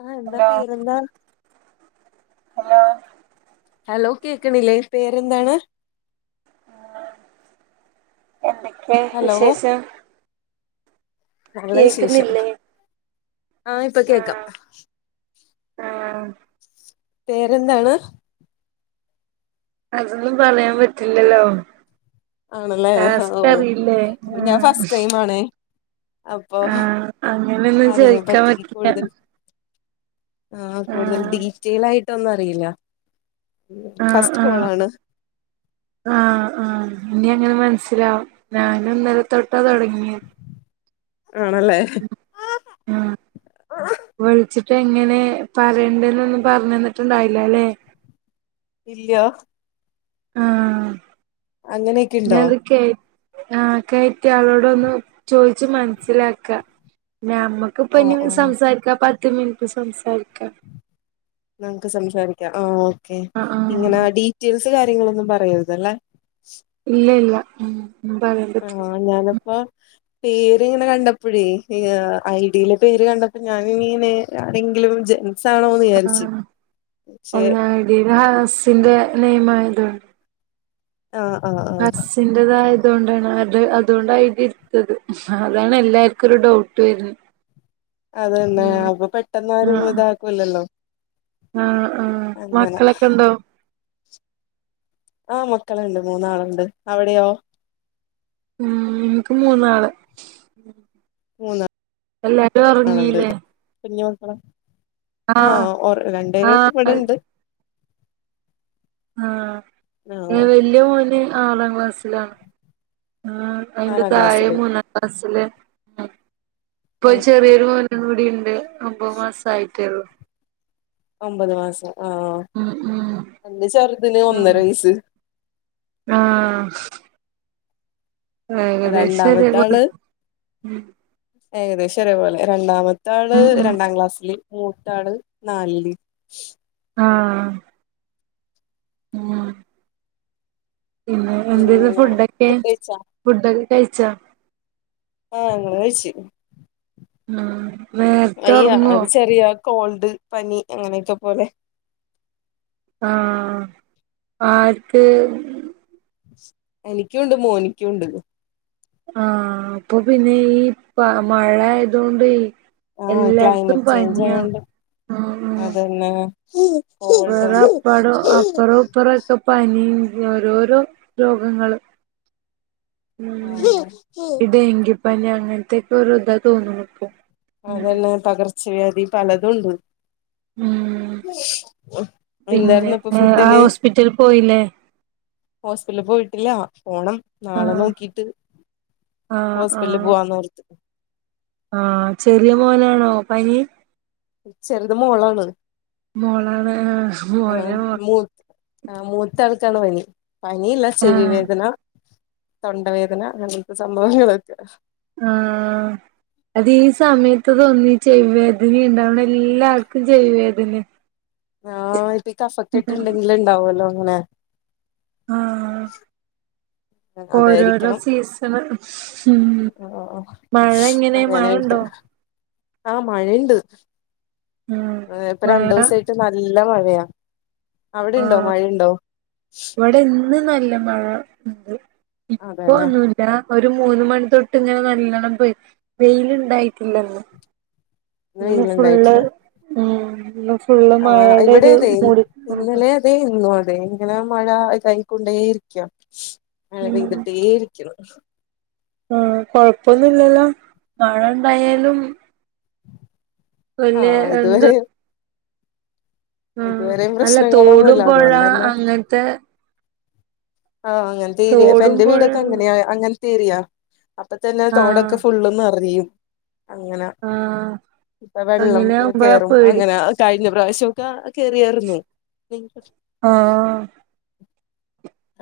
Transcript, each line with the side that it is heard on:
left: ആ എന്താ
right: ഹലോ
left: പേര്ന്താ
right: ഹലോ
left: ഹലോ കേക്കണില്ലേ പേരെന്താണ്
right: എന്തൊക്കെ
left: ഹലോ
right: വിശേഷം
left: നല്ല വിശേഷം
right: കേക്കുന്നില്ലേ
left: ആ ഇപ്പൊ കേക്കാം
right: ആ
left: പേരെന്താണ്
right: അതൊന്നും പറയാൻ പറ്റില്ലല്ലോ
left: ആണല്ലേ ഓഹ്
right: ടാക്കറിയില്ലേ
left: അപ്പൊ ഞാൻ ഫസ്റ്റ് ടൈം ആണേ അപ്പൊ
right: അങ്ങനെയൊന്നും
left: അതിനെ
right: ചോദിക്കാൻ
left: പറ്റി
right: പറ്റില്ല
left: കൂടുതൽ ആ കൂടുതൽ ഡീറ്റെൽ ആയിട്ടൊന്നും അറിയില്ല
right: ആ
left: ഫസ്റ്റ്
right: ആ
left: കോള് ആണ്
right: ആ ആ ഇനി അങ്ങനെ മനസ്സിലാവും ഞാനിന്നലെ തൊട്ടാ തുടങ്ങിയത്
left: ആണല്ലേ
right: ആ വിളിച്ചിട്ട് എങ്ങനെ പറയണ്ടന്നൊന്നും പറഞ്ഞു തന്നിട്ടുണ്ടായില്ലല്ലേ
left: ഇല്ല
right: ആ ആ
left: അങ്ങനെയൊക്കെ ഉണ്ടോ
right: ആ കയറ്റിയ ആളോട് ഒന്ന് ചോയിച്ചു മനസ്സിലാക്ക ഞമ്മക്കിപ്പ
left: ആഹ്
right: ഇനി
left: ആഹ്
right: സംസാരിക്കാം പത്ത് മിനിറ്റ് സംസാരിക്കാം
left: നമക്ക് സംസാരിക്കാം ആ ഓക്കെ
right: ആഹ് ആഹ്
left: ഇങ്ങനെ ഡീറ്റെൽസ് ൽസ് കാര്യങ്ങളൊന്നും പറയരുതല്ലേ
right: ഇല്ല ഇല്ല ഉം പറയാൻ
left: ആ
right: പറ്റില്ല
left: ഞാനപ്പാ പേര്ങ്ങനെ കണ്ടപ്പോഴേ ഐ ഡിയിലെ പേര് കണ്ടപ്പോ ഞാന ഇനിങ്ങനെ ആ പക്ഷെ
right: [unintelligible]
left: ആഹ് ആഹ് ആഹ്
right: ബസിന്റതായ അതുകൊണ്ടാ അതുകൊണ്ടാ ഇത്ട്ത്തത് അതാണ് എല്ലാർക്കും ഒരു ഡൗട്ട് വരുന്നത്
left: അതന്നെ അപ്പൊ പെട്ടെന്ന് ആരും ഇതാക്കൂല്ലല്ലോ
right: ആ ആ
left: അങ്ങനെ
right: മക്കളൊക്കെ ഉണ്ടോ
left: ആ മക്കളുണ്ട് മൂന്നാളുണ്ട് അവിടെയോ
right: ഉം എനിക്ക് മൂന്നാള് എല്ലാരും ഉറങ്ങീല്ലേ
left: ഞ്ഞോക്കണം ആഹഓ രണ്ടെര്
right: ആഹ്
left: ഇവിടെണ്ട്
right: ആഹ
left: ആഹ്
right: വല്യ മോന് ആറാം ക്ലാസ്സിലാണ് ആ അയിന്റെ
left: ആറാം
right: താഴെ
left: ക്ലാസ്സില്
right: മൂന്നാ ക്ലാസ്സില് പ്പോ
left: ആഹ്
right: ചെറിയൊരു മോൻ ന്ന് കൂടിണ്ട് ഒമ്പത് മാസ ആയിട്ടേള്ളൂ
left: ഒമ്പത് മാസം ആ എന്ടെ ചെറുതിന്
right: ഉം
left: ഒന്നര വയസ്
right: ആഹ് ഏകദേശം
left: രണ്ടാമത്ത
right: ഒരേപോലെ
left: ആള്
right: ഉം
left: ഏകദേശംഒ രേപോലെ രണ്ടാമത്തെ ആള്
right: ഉം ഉം
left: രണ്ടാം ക്ലാസ്സിില് മൂത്താ ള് നാലില്
right: ആ ഉം പിന്നെ എന്തേനു
left: പിന്നെ
right: ഫുഡൊക്കെ
left: ഫുഡ് കഴിച്ചാ
right: ഫുഡ്ഡ് ക്കെ കഴിച്ചാ
left: ആ ഞങ്ങളയിച്
right: ഉം നേരത്തെ ഉറങ്ങോ
left: ഒരു ചെറിയ കോൾഡ് പനി അങ്ങനെയൊക്കെ പോലെ
right: ആ ആർക്ക്
left: എനിക്കുണ്ട് മോനിക്കുണ്ട്
right: ആഹ അപ്പൊ പിന്നെ ഈ പ മഴ ആയതുകൊണ്ട്
left: ആഹ്
right: എല്ലായിടത്തും
left: ക്ലൈമറ്റ് ചേഞ്ച്
right: പനിയാ
left: ആയോണ്ട്
right: ആ
left: അതന്നെ കോൾഡും
right: വേറെ പടോ അപ്പറോ ഇപ്പറോ ക്കെ പനീം ഓരോരോ രോഗങ്ങള് ഉം
left: ആഹ്
right: ഇ ഡെങ്കി പിന്നെ അങ്ങനത്തക്കെ ഒരു ഇതാ തോന്നുണ് പ്പോ
left: അതന്നെ പകർച്ചവ്യാധി പലതും ഉണ്ട്
right: ഉം പിന്നെ
left: എന്തായിരുന്നു അപ്പൊ
right: ആ
left: ഫുഡിന്
right: ഹോസ്പിറ്റലിൽ പോയില്ലേ
left: ഹോസ്പിറ്റലിൽ പോയിട്ടില്ല പോണം നാളെ
right: ആഹ്
left: നോക്കിട്ട് ഹോസ്പിറ്റലിൽ പോവാന്നോർത്തു
right: ആ ചെറിയ മോനാണോ പനി
left: ചെറുത് മോളാണ്
right: മോളാണ് മോനോ
left: ആ മൂത്ത ആൾക്കാണ് പനി പനില്ല ചെവി
right: ആഹ്
left: വേദന തൊണ്ടവേദന അങ്ങനത്തെ സംഭവങ്ങളൊക്കെ
right: ആ അത് ഈ സമയത്ത് തോന്നി ചെവി വേദന ഉണ്ടാവണം എല്ലാർക്കും ചെവി വേദന
left: ആഹ് ഇപ്പ കഫക്കെട്ടുണ്ടെങ്കില ഇണ്ടാവോലൊ അങ്ങനെ
right: ആ ഓരോരോ
left: അതായിരിക്കണം
right: സീസണ് മ് മഴ എങ്ങനെ മഴണ്ടോ
left: ആ മഴണ്ട്
right: ആഹ്
left: ഏഹ് ഇപ്പൊ രണ്ടു
right: മഴ
left: ദിവസമായിട്ട് നല്ല മഴയാ അവിടെ ഇണ്ടോ
right: ആഹ്
left: മഴയുണ്ടോ
right: ഇവിടെ ഇന്ന് നല്ല മഴ ഉണ്ട് ഇപ്പൊ
left: അതെല്ലേ
right: ഒന്നുവില്ല ഒരു മൂന്നുമണി തൊട്ട് ഇങ്ങനെ നല്ലോണ്ണം പെയ് വെയില് ഇണ്ടായിട്ടില്ലന്ന് ഇന്ന് ഫുള്ള് മം ഇന്ന് ഫുൾ
left: ആ ഇവിടെ അതെ ഇന്നലെ അതെ ഇന്നു അതെ അങ്ങനെ മഴ ഇതായിക്കൊണ്ടേയിരിക്കാ മഴ പെയതിട്ടേ ഇരിക്കണു
right: മം കൊഴപ്പൊന്നുവില്ലല്ലോ മഴ ഉണ്ടായാലും
left: ആ
right: വല്യ
left: ഇതുവരെ
right: മം
left: ഇതുവരെയും
right: അല്ല തോടും
left: പ്രശ്നങ്ങളൊന്നുല്ല
right: പൊഴ
left: അതുകൊണ്ടന്നെ
right: അങ്ങനത്തെ
left: ആഹ് അങ്ങനത്തെ ഏരിയ ഇപ്പൊ
right: തോടും
left: എൻ്റെ
right: പുഴ
left: വീടൊക്കെ അങ്ങനെയ അങ്ങനെത്തെരിയാ അപ്പം തന്നെ
right: ആഹ്
left: തോടൊക്കെ ഫുള്ളും നിറയും അങ്ങനെ
right: ആഹ്
left: ഇപ്പൊ വെള്ളം
right: അങ്ങനെ ആകുമ്പോഴാ
left: കേറും
right: പേടി
left: അങ്ങനെ കഴിഞ്ഞ പ്രാവശ്യവൊക്കെ കേറിയായിരുന്നു
right: ആഹ്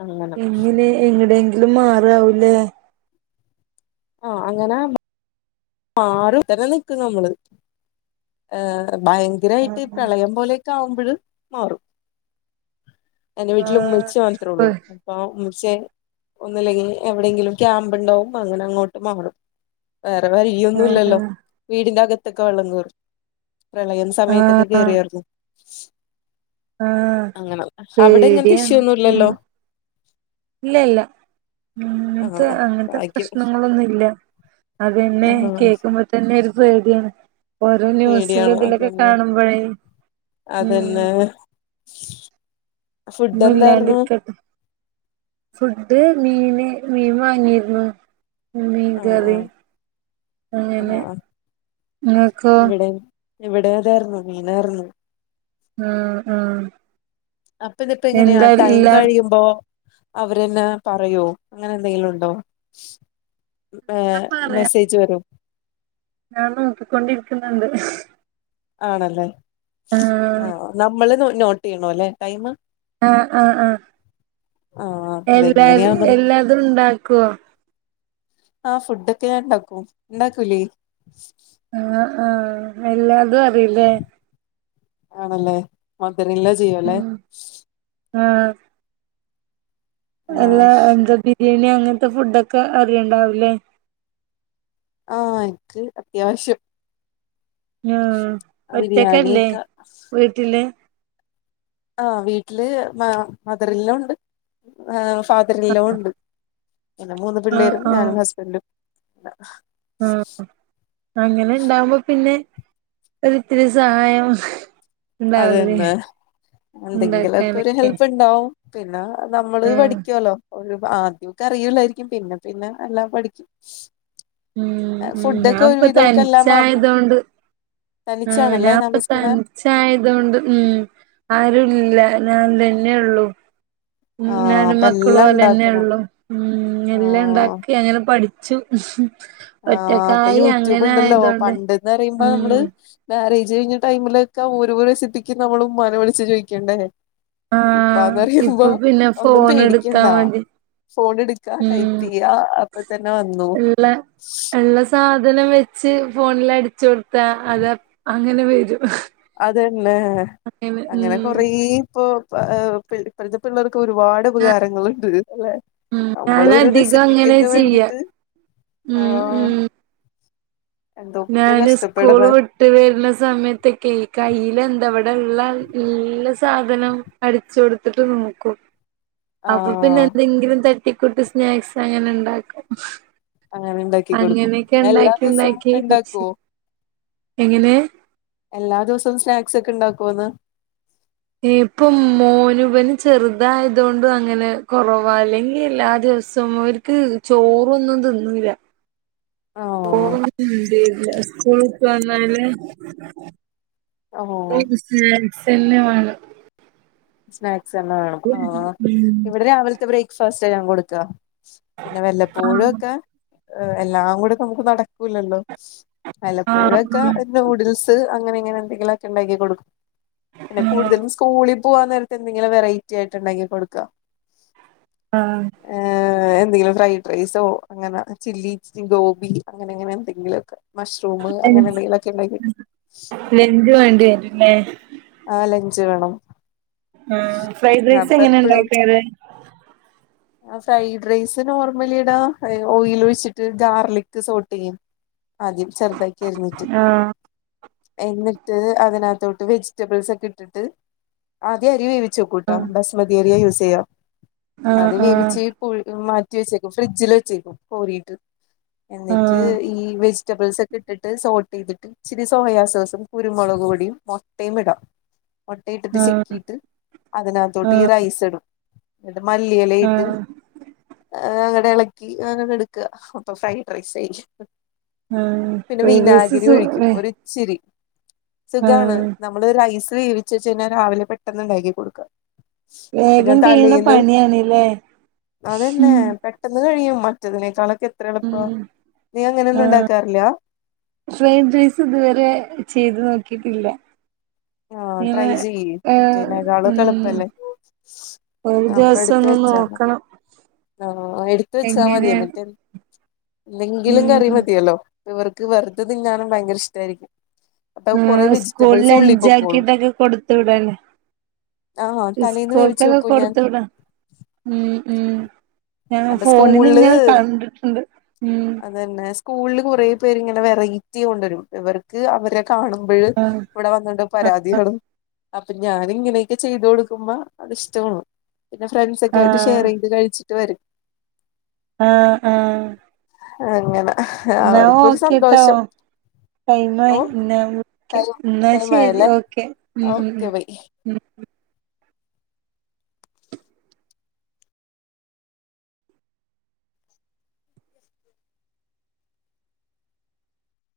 left: അങ്ങനെ
right: എങ്ങനെ എങ്ങടെയെങ്കിലും മാറാവും ല്ലേ
left: ആ അങ്ങനെ മാറും [inaudible] തന്നെ നിക്കും നമ്മള് ഏ ഭയങ്കരവായിട്ട്
right: ആഹ്
left: പ്രളയം പോലെയൊക്കെ ആവുമ്പള് മാറും എന്റെ വീട്ടില് ഉമ്മിച്ചി മാത്രമേ
right: പ്
left: ഉള്ളൂ ഉപ്പ പക്ഷെ ഒന്നില്ലെങ്കി എവിടെങ്കിലും ക്യാമ്പ് ഉണ്ടാവും അങ്ങനെ അങ്ങോട്ട് മാറും വേറെ വഴിയൊന്നും
right: ആഹ്
left: ഇല്ലല്ലോ വീടിന്റെ അകത്തൊക്കെ വെള്ളം കേറും പ്രളയം സമയത്തൊക്കെ കേറിയായിരുന്നു
right: ആ
left: അങ്ങനെ അവിടെ ഇങ്ങനത്തെ ഇഷ്യൂ
right: പേടിയാണ്
left: ഒന്നും
right: ഉം
left: ഇല്ലല്ലോ
right: ഇല്ല ഇല്ല ഉം ഞങ്ങക്ക്
left: ആഹ്
right: അങ്ങനത്തെ
left: ഭാഗ്യം
right: പ്രശ്നങ്ങളൊന്നുല്ല അതേ പിന്നെ
left: ആഹ്
right: കേൾക്കുമ്പോ തന്നെ ഒരു പേടിയാണ് ഓരോ ന്യൂസില്
left: പേടിയാണ്
right: ഇതിലൊക്കെ
left: അതന്നെ
right: കാണുമ്പോഴേ ഉം
left: അതന്നെ ഫുഡ്
right: ഒന്നും
left: എന്തായിരുന്നു
right: ഇല്ലാണ്ടിരിക്കട്ടെ ഫുഡ് മീന് മീൻ വാങ്ങിരുന്നു
left: ആഹ്
right: മീൻകറി
left: ആഹ്
right: അങ്ങനെ
left: ആഹ്
right: ഇങ്ങക്കോ
left: ഇവിടെയും അതായിരുന്നു മീനാരുന്നു
right: ഉം ഉം
left: അപ്പൊ ഇതിപ്പോ എങ്ങനെയാ ടൈം കഴിയുമ്പോ അവരെന്നെ പറയോ അങ്ങനെ എന്തെങ്കിലും ഉണ്ടോ ഏ
right: ഞാൻ പറയാ
left: മെസ്സേജ് വരും
right: ഞാൻ നോക്കികൊണ്ടിരിക്കുന്നണ്ട്
left: ആണല്ലേ ആ നമ്മള് നോ നോട്ട് ചെയ്യണോല്ലെ ടൈമ്
right: ആഹ് ആ ആ
left: ആഹ്
right: എല്ലാ
left: അതെങ്ങനെയാന്നും
right: എല്ലാതും ഉണ്ടാക്കുവോ
left: ആഹ് ഫുഡൊക്കെ ഞാൻ ഉണ്ടാക്കും ഉണ്ടാക്കൂലേ
right: ആ ആ എല്ലാതും അറിയില്ലേ
left: ആണല്ലേ മധുരിലെ ചെയ്യുവല്ലേ
right: ആഹ് അല്ല
left: ആഹ്
right: എന്താ ബിരിയാണി അങ്ങനത്തെ ഫുഡോക്കെ അറിയണ്ടാവില്ലേ
left: ആ എനിക്ക് അത്യാവശ്യം
right: ആ ഒറ്റക്കല്ലേ
left: ബിരിയാണിയൊക്കെ
right: വീട്ടില്
left: ആ വീട്ടില് മ മദർ ഇൻ ലോ ഉണ്ട് ഏഹ് ഫാദർ ഇൻ ലോ ഉണ്ട് പിന്നെ മൂന്ന്
right: ആ
left: പിള്ളേരും
right: ആ
left: ഞാനും ഹസ്‌ബൻഡും
right: ആ അങ്ങനെ ഇണ്ടാവുമ്പോ പിന്നെ ഒരുത്തിരി സഹായം ഉണ്ടാവില്ലേ
left: അതന്നെ എന്തെങ്കിലൊക്കെ ഒരു
right: ഉണ്ടാക്കാനൊക്കെ
left: ഹെൽപ് ഉണ്ടാവും പിന്നെ നമ്മള്
right: ആ
left: പഠിക്കുവല്ലോ ഒരു ആദ്യക്കെ അറൂലായിരിക്കും പിന്നെ പിന്നെ എല്ലാം പഠിക്കും.
right: ഉം ഉം ഞാൻ
left: ഫുഡൊക്കെ ഒരു
right: ഇപ്പൊ
left: വിധവൊക്കെ എല്ലാം ആക്കും
right: തനിച്ചായതൊണ്ട് ആഹ്
left: തനിച്ചാണല്ലേ താമസിക്കണേ
right: നാപ്പതനിച്ചായ അതുകൊണ്ട് ഉം ആരുല്ല ഞാൻ തന്നെള്ളു ഉം
left: ആഹ്
right: ഞാനും
left: അപ്പൊ
right: മക്കളും
left: എല്ലാം ഇണ്ടാക്കണം
right: ഓലെന്നെള്ളു ഉം
left: ആഹ്
right: എല്ലാണ്ടാക്കി അങ്ങനെ പഠി ച്ചു
left: ആഹ് പ്പൊ യൂട്യൂബ് ഉണ്ടല്ലോ
right: ആയതൊണ്ട്
left: പണ്ടന്ന് പറയുമ്പോ നമ്മള്
right: ഉം
left: വേ കഴിഞ്ഞ ടൈമിലൊക്കെ ഓരോ റെസിപ്പിക്ക് നമ്മള് ഉമ്മാനെ വിളിച്ചു ചോദിക്കണ്ടേ?
right: ആ
left: ഇപ്പന്ന് പറയുമ്പോ
right: ഇപ്പൊ പിന്നെ
left: ഒന്നും
right: ഫോൺ എടുത്താ
left: പേടിക്കണ്ടാ.
right: മതി
left: ഫോൺ എടുക്കാ ടൈപ്പ്
right: ഉം
left: ചെയ്യാ അപ്പൊ തന്നെ വന്നു.
right: ഉള്ള സാധനം വെച്ച് ഫോണിൽ അടിച്ചു കൊടുത്ത അത അങ്ങനെ വരും.
left: അതന്നെ അങ്ങനെ കൊറേ ഇപ്പൊ ഇപ്പോൾത്തെ പിള്ളേർ ക്കൊരുപാട് ഉപകാരങ്ങളുണ്ട് അല്ലെ
right: ഉം
left: നമ്മൾ ഒരു
right: ഞാനധികം അങ്ങനെ
left: റെസിപ്പിക്കൊക്കെ
right: ചെയ്യാ
left: വേണ്ടിട്ട്
right: ഉം
left: ആഹ്
right: ഉം
left: എന്തൊക്കെ
right: ഞാന്
left: കഷ്ടപ്പെടണ്
right: സ്കൂള് വിട്ട് വരുന്ന സമയത്തൊക്കെ കയ്യില എന്തവിടെ ഉള്ള ഇല്ല സാധനം അടിചൊടുത്തിട്ട് നോക്കും അപ്പൊ പിന്നെ
left: ആഹ്
right: എന്തെങ്കിലും തട്ടിക്കൂട്ട് സ്നാക്സ് അങ്ങനെ ഉണ്ടാക്കും
left: അങ്ങനെ ഉണ്ടാക്കി കൊടുക്കും
right: അങ്ങനെയൊക്കെ
left: എല്ലാ
right: ഉണ്ടാക്കി
left: ദിവസവും
right: ഉണ്ടാക്കി
left: ഉണ്ടാക് കോ
right: എങ്ങനെ
left: എല്ലാ ദിവസവും സ്നാക്സ് ക്കെ ഇണ്ടാക്കോന്ന്
right: ഇപ്പം മോനുവിന് ചെറുതായതൊണ്ടും അങ്ങനെ കൊറവാ അല്ലെങ്കി എല്ലാ രസം ഓർക്ക് ചോറൊന്നും തിന്നില്ല
left: ആഹ്
right: ഓല് സ്കൂളുട്ടുവന്നാൽ ഓ
left: ഓഹ്
right: സെൻസെന്നെവാണം
left: സ്നാക്സന്നെ വേണം ആ
right: ഉം
left: ഇവിടെ രാവിലത്തെ ബ്രേക്ക്ഫാസ്റ്റ ഞാൻ കൊടുക്ക പിന്നെ
right: ആഹ്
left: വല്ലപ്പോഴും ഒക്കെ എല്ലാം കൂടെ നമുക്ക് നടക്കൂലല്ലോ
right: ആഹ്
left: വല്ലപ്പോഴൊക്കെ
right: ആഹ്
left: നൂഡിൽസ് അങ്ങനെ ഇങ്ങനെ എന്തെങ്കിലുമൊക്കെ ഉണ്ടാക്കി കൊടുക്കും പിന്നെ കൂടുതലും സ്കൂളിൽ പോവാൻ നേരത്ത് എന്തെങ്കിലും വെറൈറ്റി ആയിട്ട് ഉണ്ടാക്കി കൊടുക്കാ
right: ആഹ്
left: എന്തെങ്കിലും ഫ്രൈഡ്റൈസോ അങ്ങനെ ചില്ലി ഗോബി അങ്ങനെ അങ്ങനെ എന്തെങ്കിലൊക്കെ മഷ്റൂം അങ്ങനെ
right: ലഞ്ച്
left: എന്തെങ്കിലൊക്കെ ഉണ്ടാക്കി
right: ദേരിന്നെ
left: ആ ലഞ്ച് വേണം
right: ആ ഫ്രൈഡ്റൈസ്
left: അപ്പൊ
right: എങ്ങനെ ഉണ്ടാക്കാറ്
left: ആ ഫ്രൈഡ് റൈസ് നോർമലിടാ ഓയിൽ ഒയിച്ചിട്ട് ഗാർലിക് സോട്ട് ചെയ്യു ആദ്യം ചെർതാക്കി അരിഞ്ഞിട്ട്
right: ആഹ്
left: എന്നിട്ട് അതിനകത്തോട്ട് വെജിറ്റബിൾസ് ഒക്കെ ഇട്ടിട്ട് ആദ്യം അരി വേവി ചു കൂട്ടാ ബസ്മതി അരി യൂസ് ചെയ്യ
right: ആഹ്
left: അത്
right: ആഹ്
left: വേവിച്ച് മാറ്റി വെച്ചേക്കും ഫ്രിഡ്ജിൽ വച്ചേക്കും കോരീട്ട് എന്നിട്ട്
right: ആഹ്
left: ഈ വെജിറ്റബിൾസൊ ഇട്ടിട്ട് സോട്ട് ചെയ്തിട്ട് ഇിച്ചിരി സോയാസോസും കുരുമുളക് പൊടിയും മൊട്ടയും ഇടാ മുട്ടയിട്ടിട്ട്
right: ആഹ്
left: ചിക്കിയിട്ട് അതിനകത്തോട്ട് ഈ
right: ആഹ്
left: റൈസ് ഇടും എന്നിട്ട് മ മല്ലിയിലയിട്ട്
right: ആഹ്
left: ഏ ഇളക്കി അങ്ങന എടുക്കുക അപ്പൊ ഫ്രൈഡ് റൈസ് ആയി
right: ആഹ്
left: പിന്നെ
right: ഫ്രൈഡ് റൈസ്
left: വിനാഗിരി
right: സു
left: ഒഴിക്കും ഒരിച്ചിരി സുഖാണ്
right: ആഹ്
left: നമ്മൾ ഒരു റൈസ് വേവിച്ച വെച്ച് കയിഞ്ഞാൽ രാവിലെ പെട്ടെന്ന് ഉണ്ടാക്കി കൊടുക്കാം അപ്പൊ ഞാൻ
right: വേഗം കഴിയണ
left: തലേന്ന്
right: പണിയാണ്ല്ലേ
left: അതന്നെ
right: ഉം
left: പെട്ടെന്ന് കഴിയും മറ്റതിനേക്കാളൊക്കെ എത്ര എളുപ്പ
right: ഉം
left: നീ അങ്ങനെയൊന്നും
right: ആഹ്
left: ഉണ്ടാക്കാറില്ല
right: ഫ്രൈഡ് റൈസ് ഇതുവരെ ചെയ്ത് നോക്കിട്ടില്ല
left: ആ ട്രൈ
right: ഇങ്ങനെ
left: ചെയ്യ്
right: ഏഹ്
left: മറ്റേനേക്കാളും
right: ഉം
left: എളുപ്പല്ലേ
right: ഒരു
left: ആഹ്
right: ദിവസം ഒന്ന് നോക്കണം
left: ആ എടുത്ത് വെച്ചാ മതി
right: എങ്ങനെയാണ്
left: എന്നിട്ട് എന്തെങ്കിലും കറി
right: ഉം
left: മതില്ലോ അവർക്ക് വെർതെ തിന്നിനും ഭയങ്കര ഇഷ്ടായിരിക്കും അപ്പൊ
right: ആ
left: കൊറെ
right: സ്കൂല്
left: വെജിറ്റബിൾസ് ഉള്ളി പൊക്കോളും
right: ലഞ്ചാക്കിട്ടൊക്കെ കൊടുത്തു വിടല്ലേ
left: ആഹ് തലേന്ന് വേവിച്ച്
right: സ്കൂൾത്തൊക്കെ
left: വെക്കും ഞാൻ
right: കൊടുത്തുവിട ഉം ഉം ഞാന്
left: അപ്പൊ സ്കൂളില്
right: ഫോണിലിങ്ങനെ കണ്ടിട്ടുണ്ട് ഉം
left: അതന്നെ സ്കൂൾ കൊറേ പേര് ഇങ്ങനെ വെറൈറ്റി കൊണ്ടരും ഇവർക്ക് അവരെ കാണുമ്പഴെ
right: ആഹ്
left: ഇവിടെ വന്നിണ്ട് പരാതി ആണ് അപ്പൊ ഞാന് ഇങ്ങനൊക്കെ ചെയ്ത് കൊടുക്കുമ്പോ അത്ഷ്ടാണ് പിന്നെ ഫ്രണ്ട്സൊക്കെ ആയിട്ട്
right: ആഹ്
left: ഷെയറെയ്ത് കഴിച്ചിട്ട് വരും
right: ആ ആ
left: അങ്ങനെ അവർക്കൊരു
right: ഓക്കെട്ടോ
left: സന്തോഷം ഓ
right: ടൈമായി ഇന്നാവിളിക്ക
left: ടൈം
right: ഇന്നാ
left: ടൈം
right: ശെരി
left: ആയല്ലേ
right: ഓക്കെ ഉം ഉം
left: ഓക്കെ ബൈ
right: ഉം